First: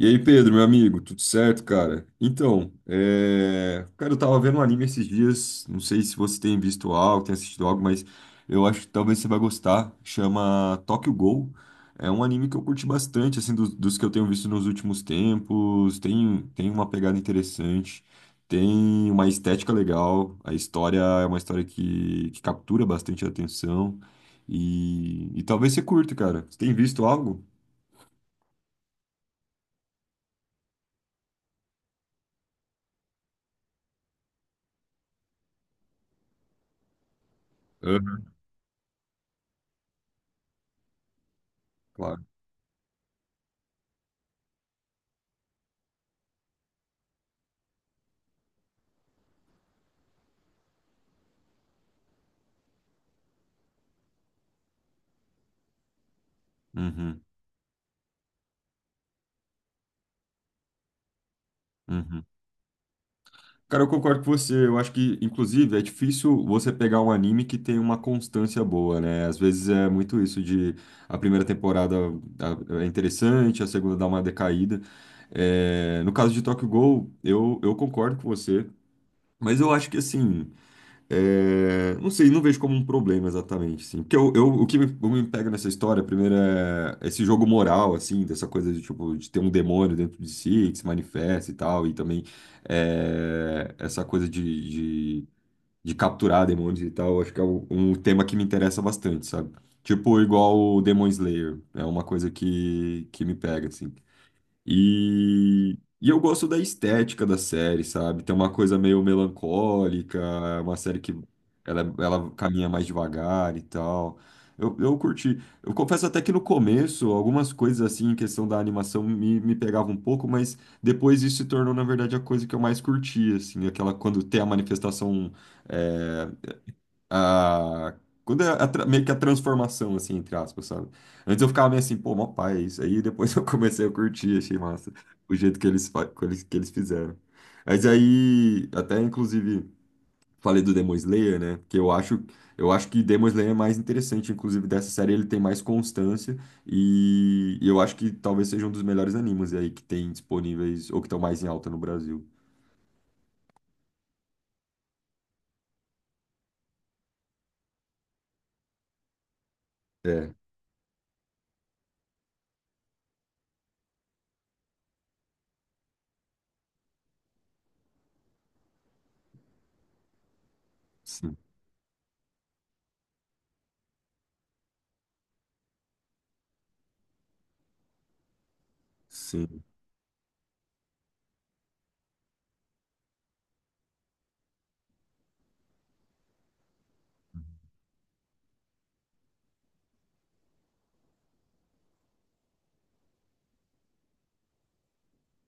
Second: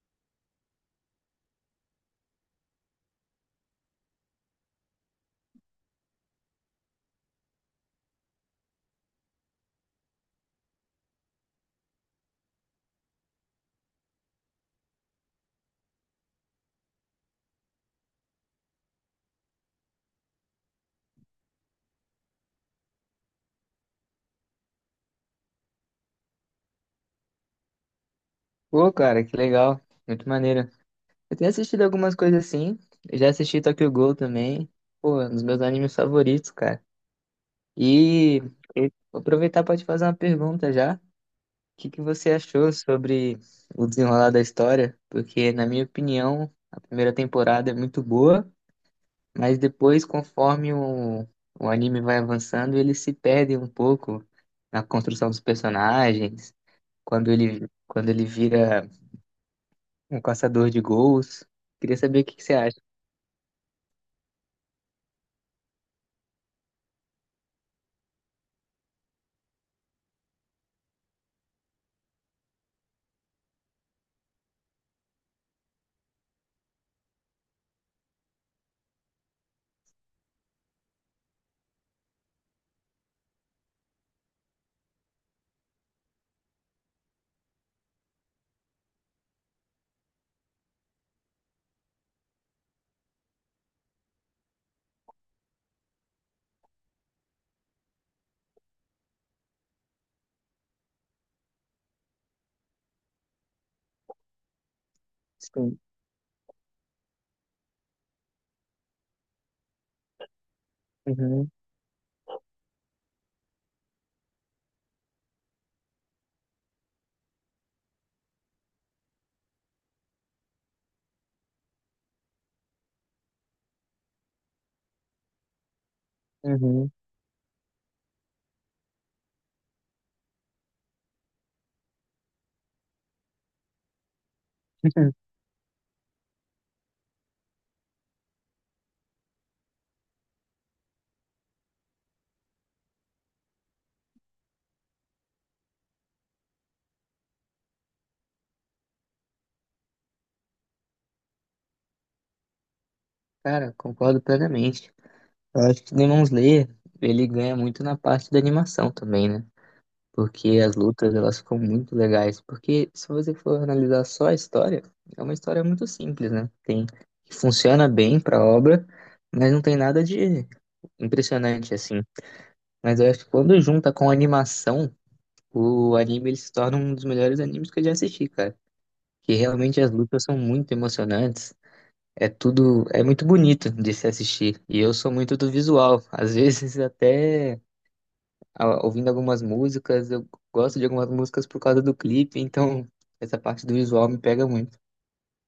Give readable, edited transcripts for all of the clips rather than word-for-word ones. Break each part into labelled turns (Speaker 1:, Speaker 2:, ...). Speaker 1: E aí, Pedro, meu amigo, tudo certo, cara? Cara, eu tava vendo um anime esses dias, não sei se você tem visto algo, tem assistido algo, mas eu acho que talvez você vai gostar, chama Tokyo Ghoul. É um anime que eu curti bastante, assim, dos que eu tenho visto nos últimos tempos, tem uma pegada interessante, tem uma estética legal, a história é uma história que captura bastante a atenção, e talvez você curta, cara. Você tem visto algo?
Speaker 2: Pô, cara, que legal. Muito maneiro. Eu tenho assistido algumas coisas assim. Eu já assisti Tokyo Ghoul também. Pô, um dos meus animes favoritos, cara.
Speaker 1: Aham.
Speaker 2: E eu vou aproveitar para te fazer uma pergunta já. O que que
Speaker 1: Claro.
Speaker 2: você achou sobre o desenrolar da história? Porque, na minha opinião, a primeira temporada é muito boa, mas depois, conforme o anime vai avançando, ele se perde um pouco na construção dos personagens.
Speaker 1: Uhum.
Speaker 2: Quando ele vira um caçador de gols. Queria saber
Speaker 1: Uhum.
Speaker 2: o que que você acha.
Speaker 1: Cara, eu concordo com você. Eu acho que, inclusive, é difícil você pegar um anime que tem uma constância boa, né? Às vezes é muito isso de a primeira temporada é interessante, a segunda dá uma decaída. É, no caso de Tokyo Ghoul, eu concordo com você. Mas eu acho que, assim, é, não sei, não vejo como um problema exatamente, assim. Porque o que me, o me pega nessa história, primeiro, é esse jogo moral, assim, dessa coisa de, tipo, de ter um demônio dentro de si, que se manifesta e tal, e também é, essa coisa de, de capturar demônios e tal, acho que é um tema que me interessa bastante, sabe? Tipo, igual o Demon Slayer, é uma coisa que me pega, assim.
Speaker 2: Sim.
Speaker 1: E eu gosto da estética da série, sabe? Tem uma coisa meio melancólica, é uma série que
Speaker 2: Uhum,
Speaker 1: ela caminha mais devagar e tal. Eu curti. Eu confesso até que no começo, algumas coisas assim, em questão da animação, me pegavam um pouco, mas depois isso se tornou, na verdade, a coisa que eu mais curti, assim, aquela quando tem a manifestação eh,
Speaker 2: uhum.
Speaker 1: a, quando é a meio que a transformação, assim, entre aspas, sabe? Antes eu ficava meio assim, pô, mó pai, é isso aí. Depois eu comecei a curtir, achei massa o jeito que que eles fizeram. Mas aí, até inclusive, falei do Demon Slayer, né? Que eu acho que Demon Slayer é mais interessante, inclusive, dessa série. Ele tem mais constância e eu acho que talvez seja um dos melhores animes aí que tem disponíveis ou que estão mais em alta no Brasil.
Speaker 2: Cara, concordo plenamente. Eu acho que o Demon Slayer, ele ganha muito na parte da animação também, né?
Speaker 1: É,
Speaker 2: Porque as lutas, elas ficam muito legais. Porque se você for analisar só a história, é uma história muito simples, né? Que funciona bem pra obra, mas não tem nada de
Speaker 1: sim,
Speaker 2: impressionante, assim. Mas eu acho que quando junta com a animação, o anime ele se torna um dos melhores animes que eu já assisti, cara. Que
Speaker 1: sim.
Speaker 2: realmente as lutas são muito emocionantes. É tudo, é muito bonito de se assistir. E eu sou muito do visual. Às vezes até ah, ouvindo algumas músicas, eu gosto de algumas músicas por causa do clipe, então essa parte do visual me pega muito.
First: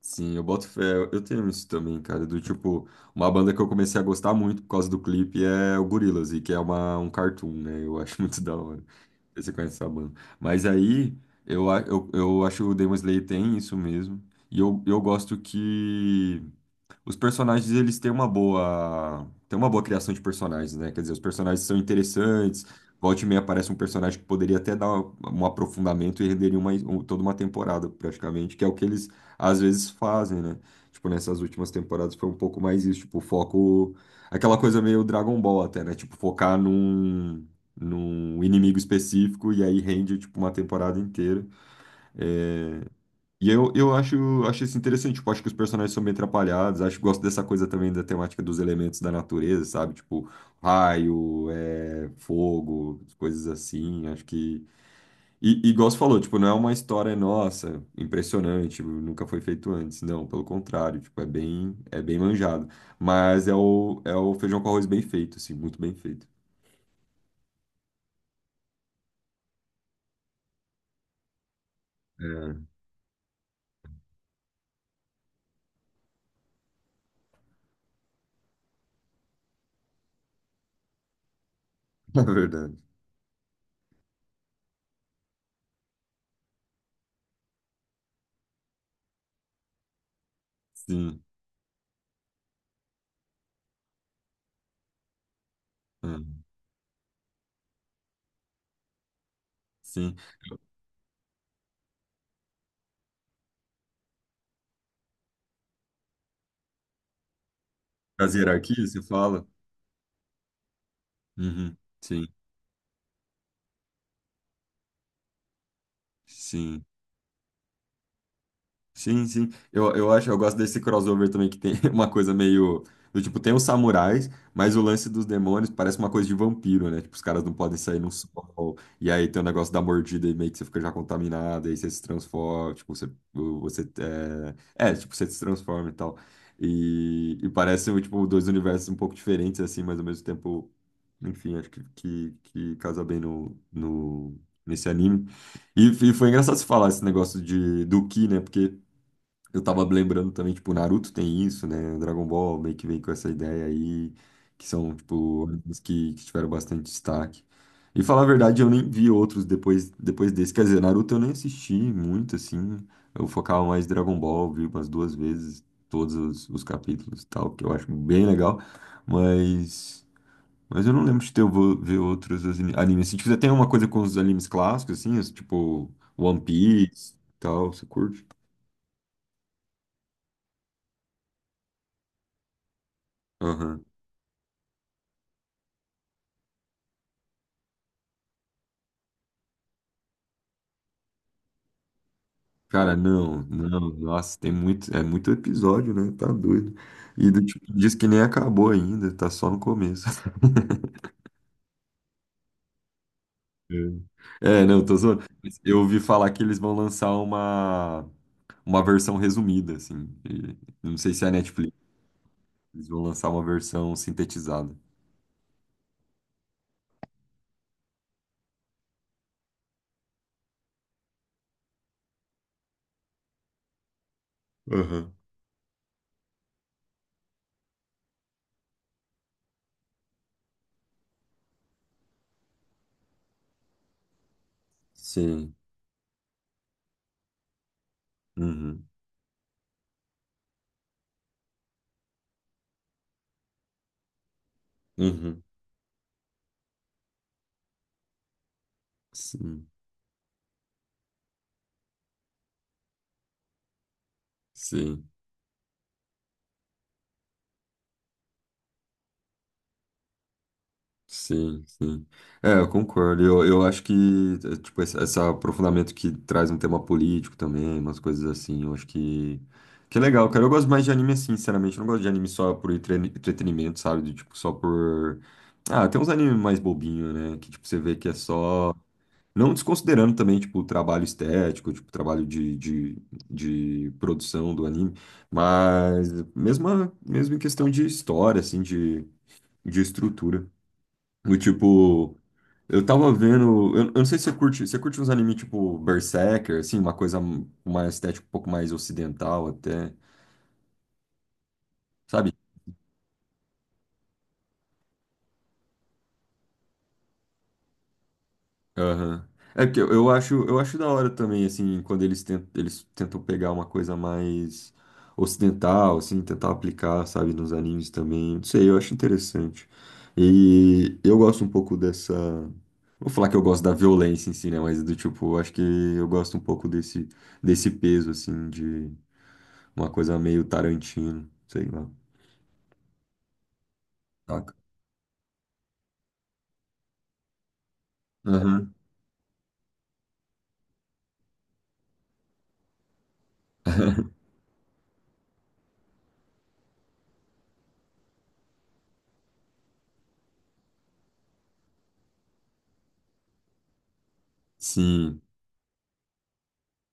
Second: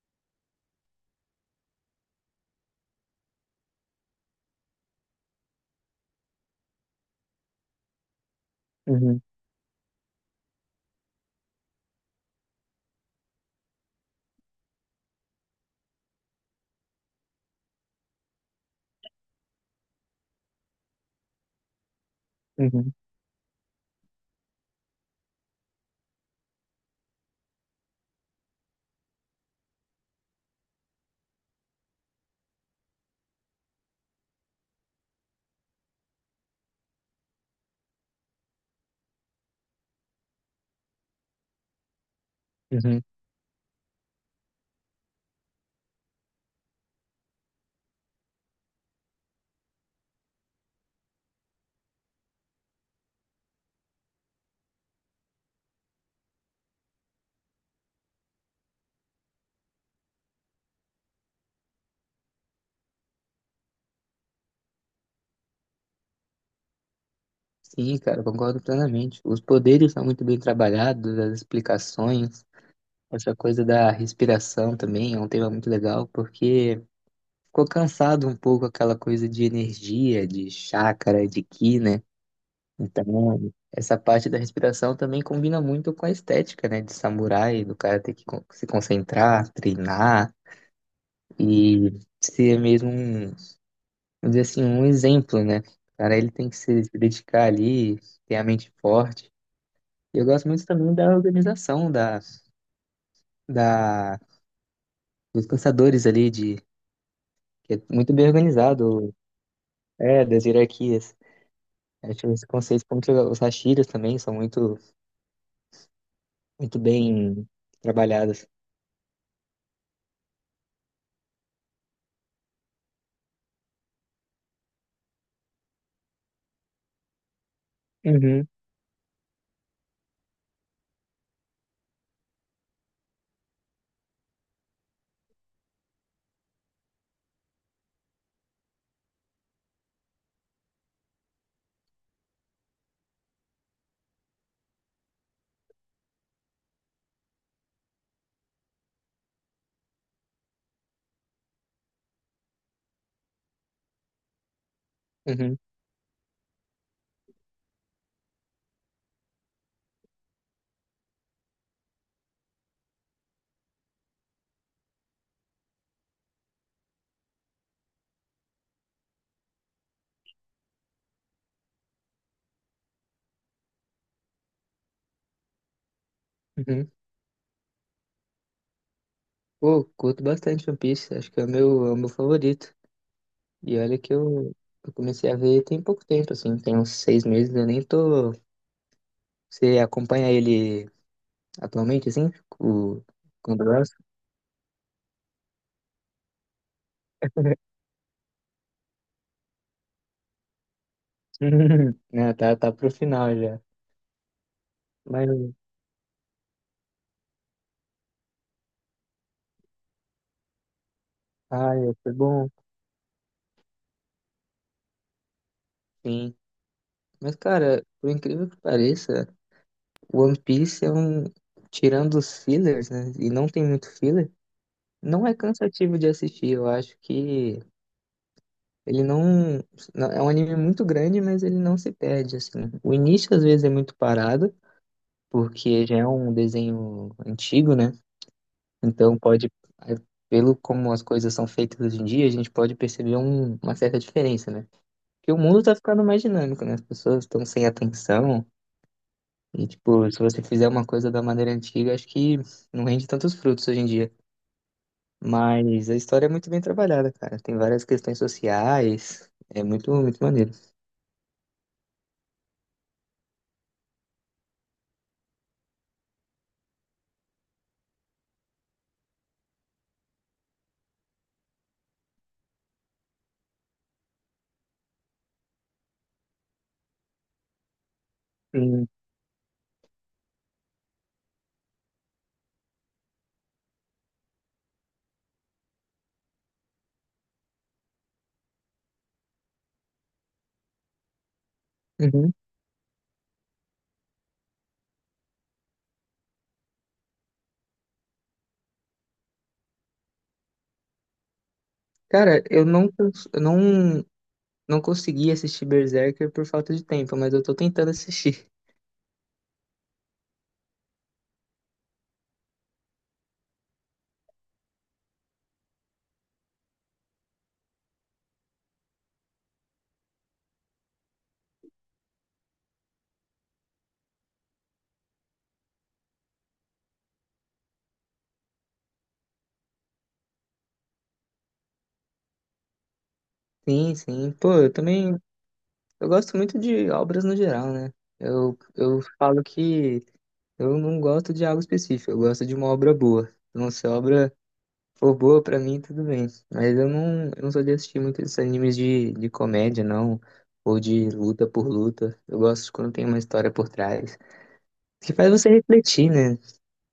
Speaker 1: Sim, eu boto fé. Eu tenho isso também, cara. Do tipo, uma banda que eu comecei a gostar muito por causa do clipe é o Gorillaz, e que é um cartoon, né? Eu acho muito da hora. Não
Speaker 2: Uhum,
Speaker 1: sei se você conhece essa banda. Mas aí, eu acho que o Demon Slayer tem isso mesmo. E eu gosto que os personagens eles têm uma boa criação de personagens, né? Quer dizer, os personagens são interessantes.
Speaker 2: uhum,
Speaker 1: Volte e meia aparece um personagem que poderia até dar um aprofundamento e renderia toda uma temporada, praticamente, que é o que eles às vezes fazem, né? Tipo, nessas últimas temporadas foi um pouco mais isso, tipo, foco. Aquela coisa meio Dragon Ball até, né? Tipo, focar num inimigo específico e aí rende, tipo, uma temporada inteira.
Speaker 2: uhum.
Speaker 1: E eu acho, acho isso interessante, tipo, acho que os personagens são bem atrapalhados, acho que gosto dessa coisa também da temática dos elementos da natureza, sabe? Tipo, raio, é, fogo, coisas assim, acho que... E, e igual você falou, tipo, não é uma história nossa, impressionante, nunca foi feito antes, não, pelo contrário, tipo, é bem manjado, mas é o feijão com arroz bem feito, assim, muito bem feito.
Speaker 2: Sim, cara, concordo plenamente. Os poderes são muito bem trabalhados, as explicações,
Speaker 1: É,
Speaker 2: essa coisa da respiração também é um tema muito legal, porque ficou cansado um pouco aquela coisa de energia, de chácara, de ki, né?
Speaker 1: é verdade.
Speaker 2: Então, essa parte da respiração também combina muito com a estética, né, de samurai, do cara ter que se concentrar, treinar
Speaker 1: Sim,
Speaker 2: e ser mesmo um, vamos dizer assim, um exemplo, né? O
Speaker 1: é,
Speaker 2: cara, ele tem que se dedicar ali, ter a mente forte.
Speaker 1: sim.
Speaker 2: E eu gosto muito também da organização da dos caçadores ali de que é muito bem
Speaker 1: As hierarquias, você
Speaker 2: organizado,
Speaker 1: fala?
Speaker 2: é, das hierarquias.
Speaker 1: Uhum,
Speaker 2: Acho
Speaker 1: sim,
Speaker 2: que esse conceito como que os hashiras também são muito muito
Speaker 1: sim.
Speaker 2: bem trabalhados.
Speaker 1: Sim, sim. Eu acho, eu gosto desse crossover também que tem uma coisa meio do tipo, tem os samurais, mas o lance dos demônios parece uma coisa de vampiro, né? Tipo, os caras não podem sair no
Speaker 2: Uhum.
Speaker 1: sol. E aí tem o negócio da mordida e meio que você fica já contaminado, aí você se transforma, tipo, você é, é, tipo, você se transforma e tal. E parece, tipo, dois universos um pouco diferentes, assim, mas ao mesmo tempo, enfim, acho que casa bem no, no, nesse anime. E foi engraçado você falar esse negócio de, do Ki, né? Porque eu tava me lembrando também, tipo, Naruto tem isso, né? Dragon Ball meio que vem com essa ideia aí, que são, tipo,
Speaker 2: Uhum.
Speaker 1: animes que tiveram bastante destaque. E falar a verdade, eu nem vi outros depois, depois desse. Quer dizer, Naruto eu nem assisti muito, assim. Eu focava mais em Dragon Ball, vi umas duas vezes todos os capítulos e tal, que eu acho bem legal. Mas, mas eu não lembro de ter eu vou ver outros animes. Se tiver tem uma coisa com os animes clássicos, assim, os, tipo, One
Speaker 2: Uhum.
Speaker 1: Piece e tal, você curte?
Speaker 2: Pô, curto bastante One Piece, acho que é o meu favorito. E
Speaker 1: Aham.
Speaker 2: olha que eu comecei a ver tem pouco tempo, assim, tem uns 6 meses, eu nem tô. Você acompanha ele atualmente, assim?
Speaker 1: Cara,
Speaker 2: O...
Speaker 1: não,
Speaker 2: Quando
Speaker 1: não,
Speaker 2: lança?
Speaker 1: nossa, tem muito, é muito episódio, né? Tá doido. E do tipo, diz que nem acabou ainda, tá só no começo.
Speaker 2: Né, tá, tá pro final já.
Speaker 1: É, é, não, tô zoando.
Speaker 2: Mas,
Speaker 1: Mas eu ouvi falar que eles vão lançar uma versão resumida, assim. E não sei se é a Netflix,
Speaker 2: ai, foi bom,
Speaker 1: eles vão lançar uma versão sintetizada.
Speaker 2: sim. Mas, cara, por incrível que pareça, o One Piece é um. Tirando os fillers, né? E não tem muito filler,
Speaker 1: Aham.
Speaker 2: não é cansativo de assistir, eu acho que. Ele não, não- É um anime muito grande, mas ele não se perde assim. O início às vezes é muito parado,
Speaker 1: Sim.
Speaker 2: porque já é um desenho antigo, né?
Speaker 1: Uhum.
Speaker 2: Então pode, é, pelo como as coisas são feitas hoje em dia, a gente pode perceber uma certa diferença, né? Porque o
Speaker 1: Uhum.
Speaker 2: mundo tá ficando mais dinâmico, né? As pessoas estão sem atenção e
Speaker 1: Sim.
Speaker 2: tipo, se você fizer uma coisa da maneira antiga, acho que não rende tantos frutos hoje em dia.
Speaker 1: Sim.
Speaker 2: Mas a história é muito bem trabalhada, cara. Tem várias questões sociais, é muito, muito maneiro.
Speaker 1: Sim, sim. É, eu concordo. Eu acho que, tipo, esse aprofundamento que traz um tema político também, umas coisas assim, eu acho que é legal, cara. Eu gosto mais de anime assim, sinceramente. Eu não gosto de anime só por entretenimento, sabe? De, tipo, só por... Ah, tem uns animes mais bobinhos né? Que, tipo, você vê que é só...
Speaker 2: Sim.
Speaker 1: Não desconsiderando também, tipo, o trabalho estético, tipo, o trabalho de produção do anime, mas mesmo, mesmo em questão de história, assim, de estrutura. O tipo,
Speaker 2: Uhum.
Speaker 1: eu tava vendo. Eu não sei se você curte. Você curte uns animes tipo Berserker, assim, uma coisa uma estética um pouco mais ocidental até. Sabe?
Speaker 2: Cara, eu não, cons- eu não, não consegui assistir Berserker por falta de tempo, mas eu tô tentando assistir.
Speaker 1: Aham. É porque eu acho da hora também, assim, quando eles tentam pegar uma coisa mais ocidental, assim, tentar aplicar, sabe, nos animes também. Não sei, eu acho interessante. E eu gosto um pouco dessa. Vou falar que eu gosto da violência em si, né? Mas do tipo, eu acho que eu gosto um pouco desse peso, assim, de uma coisa meio Tarantino, sei lá,
Speaker 2: Sim, sim. Pô,
Speaker 1: saca?
Speaker 2: eu também. Eu gosto muito de obras no geral, né? Eu,
Speaker 1: Aham.
Speaker 2: eu falo que eu não gosto de algo específico, eu gosto de uma obra boa. Então, se a obra for boa pra mim, tudo bem. Mas eu não sou de assistir muitos esses animes de comédia, não. Ou de luta por luta. Eu gosto quando tem uma história por trás. Que
Speaker 1: Sim,
Speaker 2: faz você refletir, né?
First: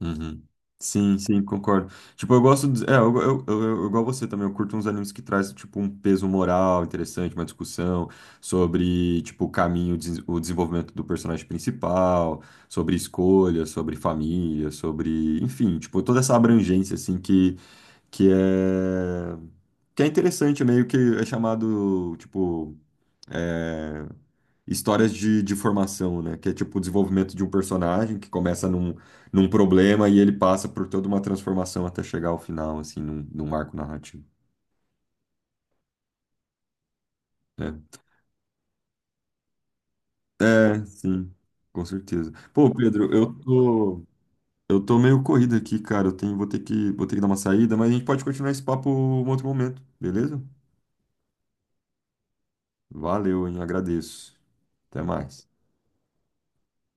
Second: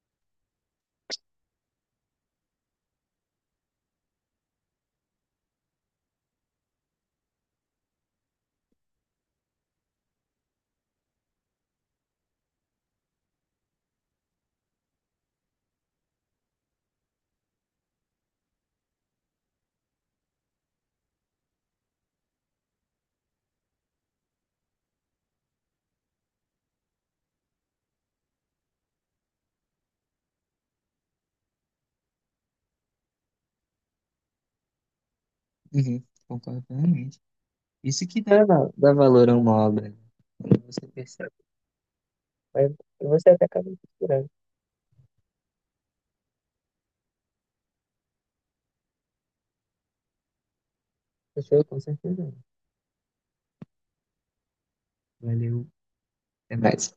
Speaker 1: uhum. Sim, sim, concordo. Tipo, eu gosto de... É, igual você também, eu curto uns animes que traz, tipo, um peso moral interessante, uma discussão sobre, tipo, o caminho, o desenvolvimento do personagem principal, sobre escolha, sobre família, sobre... Enfim, tipo, toda essa abrangência, assim, que é... Que é interessante, meio que é chamado, tipo... é, histórias de formação, né? Que é tipo o desenvolvimento de um personagem que começa num problema e ele passa por toda uma transformação até chegar ao final, assim, num arco narrativo,
Speaker 2: Uhum, concordo plenamente.
Speaker 1: né?
Speaker 2: Isso que dá, dá valor a uma obra, né? Quando
Speaker 1: É,
Speaker 2: você percebe.
Speaker 1: sim, com certeza. Pô, Pedro,
Speaker 2: Você até acaba inspirando.
Speaker 1: eu tô meio corrido aqui, cara. Eu tenho, vou ter que dar uma saída, mas a gente pode continuar esse papo em outro momento, beleza?
Speaker 2: Pessoa, com certeza.
Speaker 1: Valeu, hein? Agradeço. Até mais.
Speaker 2: Valeu. Até mais.